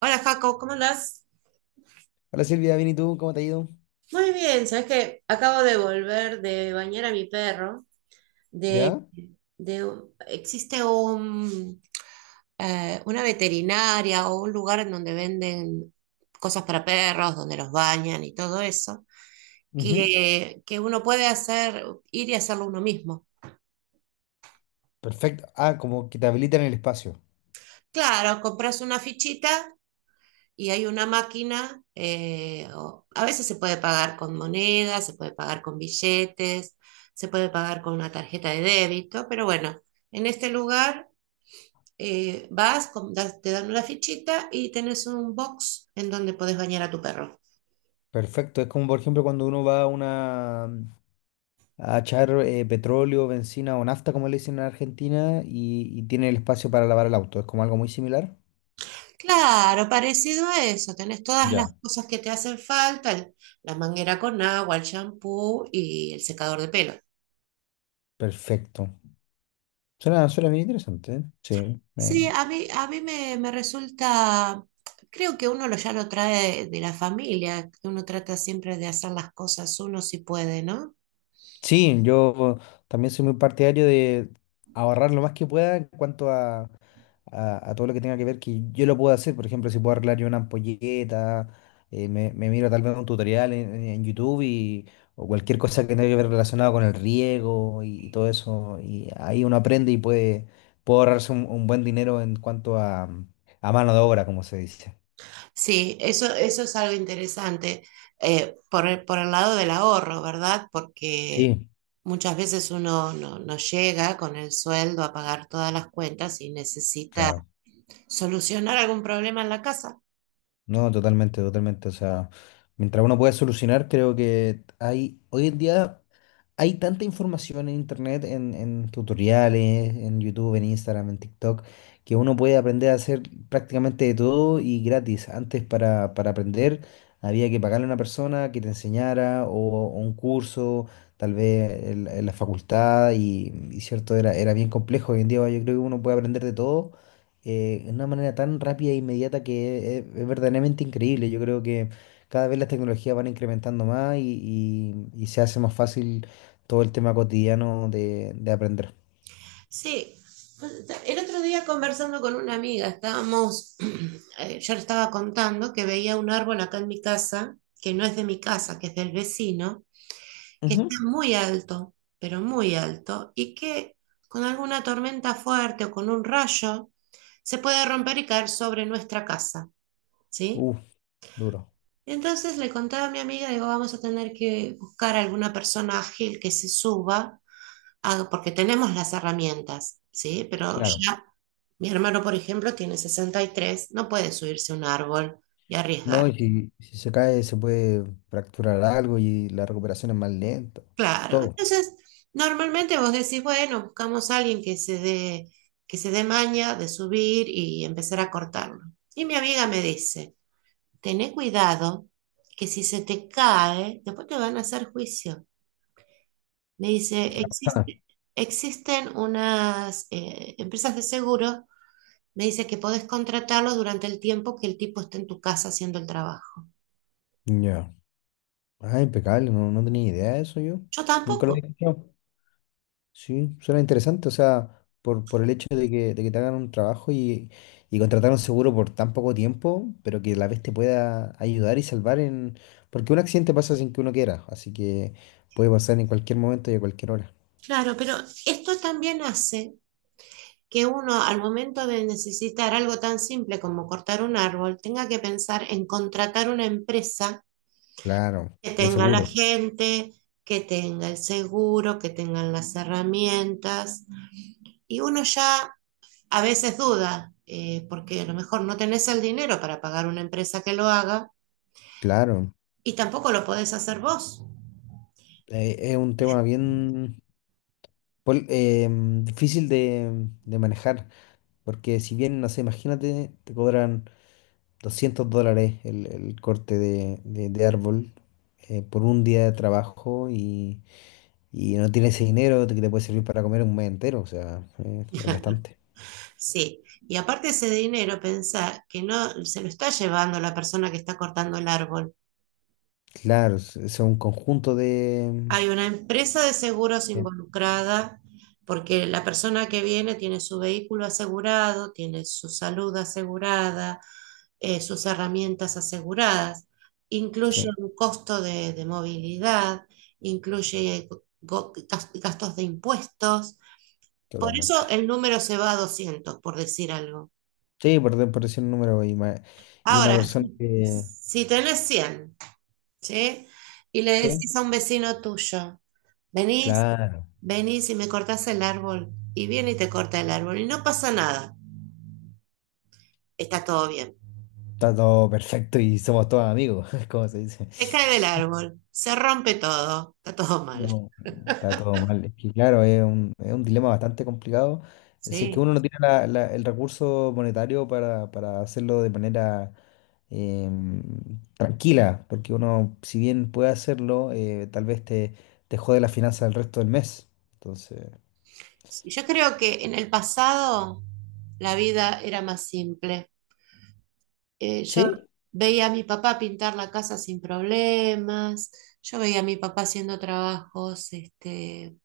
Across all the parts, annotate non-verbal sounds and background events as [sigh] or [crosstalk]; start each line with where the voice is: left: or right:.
right: Hola Jaco, ¿cómo andás?
left: Hola Silvia, bien y tú, ¿cómo te ha ido?
right: Muy bien, sabes que acabo de volver de bañar a mi perro. De,
left: ¿Ya?
right: de, existe un, una veterinaria o un lugar en donde venden cosas para perros, donde los bañan y todo eso,
left: Ujú.
right: que uno puede hacer, ir y hacerlo uno mismo.
left: Perfecto. Ah, como que te habilitan el espacio.
right: Claro, compras una fichita y hay una máquina, a veces se puede pagar con monedas, se puede pagar con billetes, se puede pagar con una tarjeta de débito, pero bueno, en este lugar, vas, te dan una fichita y tenés un box en donde podés bañar a tu perro.
left: Perfecto. Es como, por ejemplo, cuando uno va a una a echar petróleo, benzina o nafta, como le dicen en Argentina, y tiene el espacio para lavar el auto. Es como algo muy similar.
right: Claro, parecido a eso, tenés todas las
left: Ya.
right: cosas que te hacen falta, la manguera con agua, el shampoo y el secador de pelo.
left: Perfecto. Suena bien interesante. ¿Eh? Sí.
right: Sí, a mí me resulta, creo que uno ya lo trae de la familia, que uno trata siempre de hacer las cosas uno si puede, ¿no?
left: Sí, yo también soy muy partidario de ahorrar lo más que pueda en cuanto a, a todo lo que tenga que ver que yo lo puedo hacer. Por ejemplo, si puedo arreglar yo una ampolleta, me miro tal vez un tutorial en YouTube y, o cualquier cosa que tenga que ver relacionado con el riego y todo eso. Y ahí uno aprende y puede, puede ahorrarse un buen dinero en cuanto a mano de obra, como se dice.
right: Sí, eso es algo interesante, por el lado del ahorro, ¿verdad? Porque
left: Sí.
right: muchas veces uno no llega con el sueldo a pagar todas las cuentas y necesita
left: Claro.
right: solucionar algún problema en la casa.
left: No, totalmente, totalmente. O sea, mientras uno pueda solucionar, creo que hay hoy en día. Hay tanta información en internet, en tutoriales, en YouTube, en Instagram, en TikTok, que uno puede aprender a hacer prácticamente de todo y gratis. Antes para aprender había que pagarle a una persona que te enseñara o un curso, tal vez en la facultad y cierto, era bien complejo. Hoy en día yo creo que uno puede aprender de todo de una manera tan rápida e inmediata que es verdaderamente increíble. Yo creo que cada vez las tecnologías van incrementando más y y se hace más fácil todo el tema cotidiano de aprender.
right: Sí, pues, el otro día conversando con una amiga, [clears throat] yo le estaba contando que veía un árbol acá en mi casa, que no es de mi casa, que es del vecino, que está
left: Ujú.
right: muy alto, pero muy alto, y que con alguna tormenta fuerte o con un rayo se puede romper y caer sobre nuestra casa, ¿sí?
left: Uf, duro.
right: Entonces le contaba a mi amiga, digo, vamos a tener que buscar alguna persona ágil que se suba, porque tenemos las herramientas, ¿sí? Pero
left: Claro.
right: ya mi hermano, por ejemplo, tiene 63, no puede subirse a un árbol y
left: No,
right: arriesgar.
left: y si se cae se puede fracturar algo y la recuperación es más lenta.
right: Claro,
left: Todo.
right: entonces normalmente vos decís, bueno, buscamos a alguien que se dé maña de subir y empezar a cortarlo. Y mi amiga me dice, tené cuidado que si se te cae, después te van a hacer juicio. Me dice,
left: Ah,
right: Existen unas empresas de seguro, me dice que podés contratarlo durante el tiempo que el tipo esté en tu casa haciendo el trabajo."
left: ya. Ah, impecable, no, no tenía idea de eso yo.
right: Yo
left: Nunca lo había
right: tampoco.
left: escuchado. Sí, suena interesante, o sea, por el hecho de que te hagan un trabajo y contratar un seguro por tan poco tiempo, pero que a la vez te pueda ayudar y salvar en... Porque un accidente pasa sin que uno quiera, así que puede pasar en cualquier momento y a cualquier hora.
right: Claro, pero esto también hace que uno al momento de necesitar algo tan simple como cortar un árbol, tenga que pensar en contratar una empresa
left: Claro,
right: que
left: de
right: tenga la
left: seguro,
right: gente, que tenga el seguro, que tengan las herramientas. Y uno ya a veces duda, porque a lo mejor no tenés el dinero para pagar una empresa que lo haga
left: claro.
right: y tampoco lo podés hacer vos.
left: Es un tema bien difícil de manejar, porque si bien, no sé, imagínate, te cobran $200 el, el corte de árbol por un día de trabajo y no tienes ese dinero que te puede servir para comer un mes entero, o sea, es bastante.
right: Sí, y aparte ese dinero, pensá que no se lo está llevando la persona que está cortando el árbol.
left: Claro, es un conjunto de...
right: Hay una empresa de seguros
left: Sí,
right: involucrada porque la persona que viene tiene su vehículo asegurado, tiene su salud asegurada, sus herramientas aseguradas. Incluye
left: sí,
right: un costo de movilidad, incluye go- gastos de impuestos. Por eso
left: totalmente.
right: el número se va a 200 por decir algo.
left: Sí, por, por decir un número y, y una
right: Ahora,
left: persona
right: si
left: que...
right: si tenés 100, ¿sí? Y le
left: Sí.
right: decís a un vecino tuyo, venís,
left: Claro,
right: venís y me cortás el árbol, y viene y te corta el árbol, y no pasa nada, está todo bien.
left: está todo perfecto y somos todos amigos, [laughs] como se dice.
right: Se cae del árbol, se rompe todo, está todo mal,
left: No, está todo mal. Es que claro, es un dilema bastante complicado. Si es que
right: ¿sí?
left: uno no tiene el recurso monetario para hacerlo de manera tranquila, porque uno, si bien puede hacerlo, tal vez te, te jode la finanza el resto del mes. Entonces,
right: Sí, yo creo que en el pasado la vida era más simple. Yo
left: sí,
right: veía a mi papá pintar la casa sin problemas, yo veía a mi papá haciendo trabajos, este,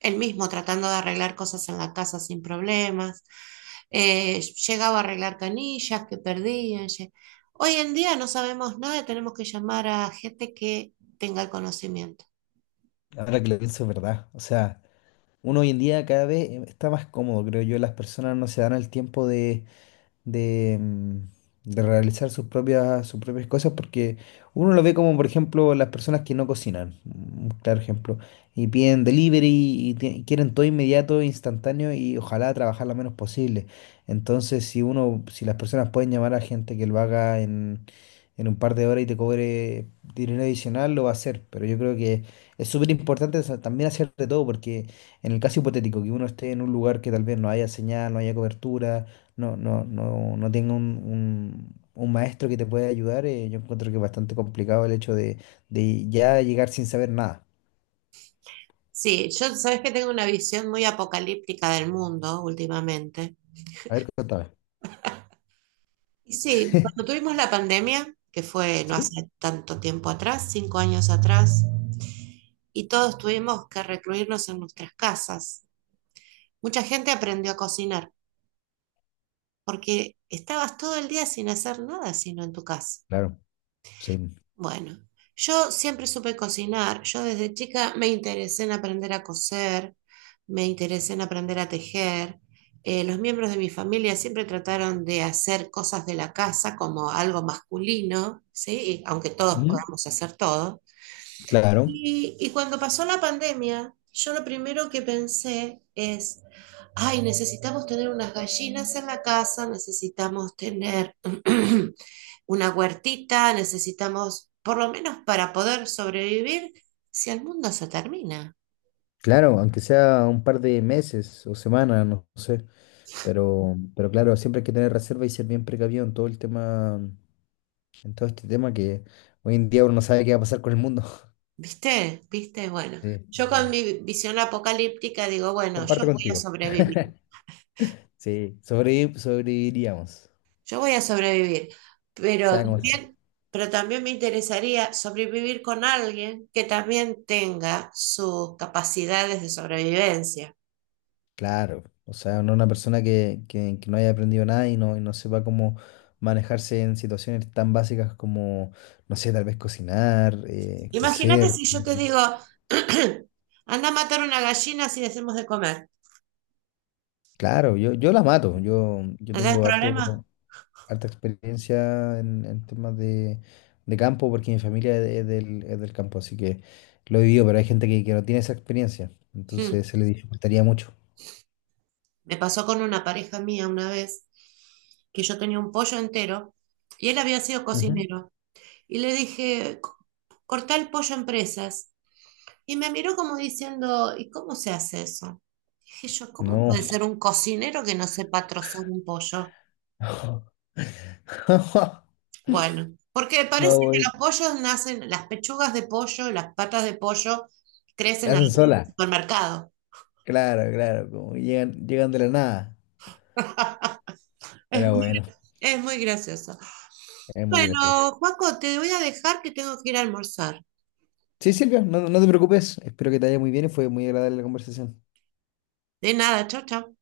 right: él mismo tratando de arreglar cosas en la casa sin problemas. Eh, Llegaba a arreglar canillas que perdían. Hoy en día no sabemos nada, tenemos que llamar a gente que tenga el conocimiento.
left: ahora que lo pienso es verdad. O sea, uno hoy en día cada vez está más cómodo, creo yo. Las personas no se dan el tiempo de de, mm, de realizar sus propias cosas, porque uno lo ve como, por ejemplo, las personas que no cocinan, un claro ejemplo, y piden delivery y quieren todo inmediato, instantáneo y ojalá trabajar lo menos posible. Entonces, si uno, si las personas pueden llamar a gente que lo haga en un par de horas y te cobre dinero adicional, lo va a hacer, pero yo creo que es súper importante también hacer de todo, porque en el caso hipotético, que uno esté en un lugar que tal vez no haya señal, no haya cobertura, no tenga un, un maestro que te pueda ayudar, yo encuentro que es bastante complicado el hecho de ya llegar sin saber nada.
right: Sí, yo sabes que tengo una visión muy apocalíptica del mundo últimamente.
left: A ver, contame.
right: Y sí, cuando
left: [laughs]
right: tuvimos la pandemia, que fue no
left: Sí,
right: hace tanto tiempo atrás, 5 años atrás, y todos tuvimos que recluirnos en nuestras casas, mucha gente aprendió a cocinar, porque estabas todo el día sin hacer nada sino en tu casa.
left: claro, sí.
right: Bueno, yo siempre supe cocinar. Yo desde chica me interesé en aprender a coser, me interesé en aprender a tejer. Los miembros de mi familia siempre trataron de hacer cosas de la casa como algo masculino, ¿sí? Y aunque todos
left: Ujú.
right: podamos hacer todo.
left: Claro,
right: Y cuando pasó la pandemia, yo lo primero que pensé es, ay, necesitamos tener unas gallinas en la casa, necesitamos tener [clears throat] una huertita, necesitamos, por lo menos para poder sobrevivir, si el mundo se termina.
left: claro, aunque sea un par de meses o semanas, no sé, pero claro, siempre hay que tener reserva y ser bien precavido en todo el tema, en todo este tema que hoy en día uno no sabe qué va a pasar con el mundo. [laughs]
right: ¿Viste? ¿Viste? Bueno,
left: Sí,
right: yo con
left: sí.
right: mi visión apocalíptica digo, bueno, yo
left: Comparto
right: voy a
left: contigo.
right: sobrevivir,
left: Sí, sobreviviríamos,
right: yo voy a sobrevivir, pero
left: sea como
right: también, pero también me interesaría sobrevivir con alguien que también tenga sus capacidades de sobrevivencia.
left: claro, o sea, no una persona que, que no haya aprendido nada y no, y no sepa cómo manejarse en situaciones tan básicas como, no sé, tal vez cocinar,
right: Imagínate
left: coser.
right: si yo te digo, [clears throat] anda a matar una gallina si le hacemos de comer.
left: Claro, yo la mato, yo,
right: ¿No tenés problema?
left: harta experiencia en temas de campo porque mi familia es, es del campo, así que lo he vivido, pero hay gente que no tiene esa experiencia,
right: Hmm.
left: entonces se le dificultaría mucho.
right: Me pasó con una pareja mía una vez que yo tenía un pollo entero y él había sido
left: Ujú.
right: cocinero. Y le dije, Cortá el pollo en presas." Y me miró como diciendo, ¿y cómo se hace eso? Dije yo, ¿cómo
left: No,
right: puede ser un cocinero que no sepa trozar un pollo?
left: [laughs] no,
right: Bueno, porque parece que
left: no,
right: los pollos nacen, las pechugas de pollo, las patas de pollo
left: me
right: crecen al
left: hacen sola.
right: supermercado.
left: Claro, claro, como llegan, llegan de la nada.
right: [laughs] Es
left: Pero
right: muy,
left: bueno,
right: es muy gracioso.
left: es muy gracioso.
right: Bueno, Paco, te voy a dejar que tengo que ir a almorzar.
left: Sí, Silvia, no, no te preocupes. Espero que te haya muy bien y fue muy agradable la conversación.
right: De nada, chao, chao.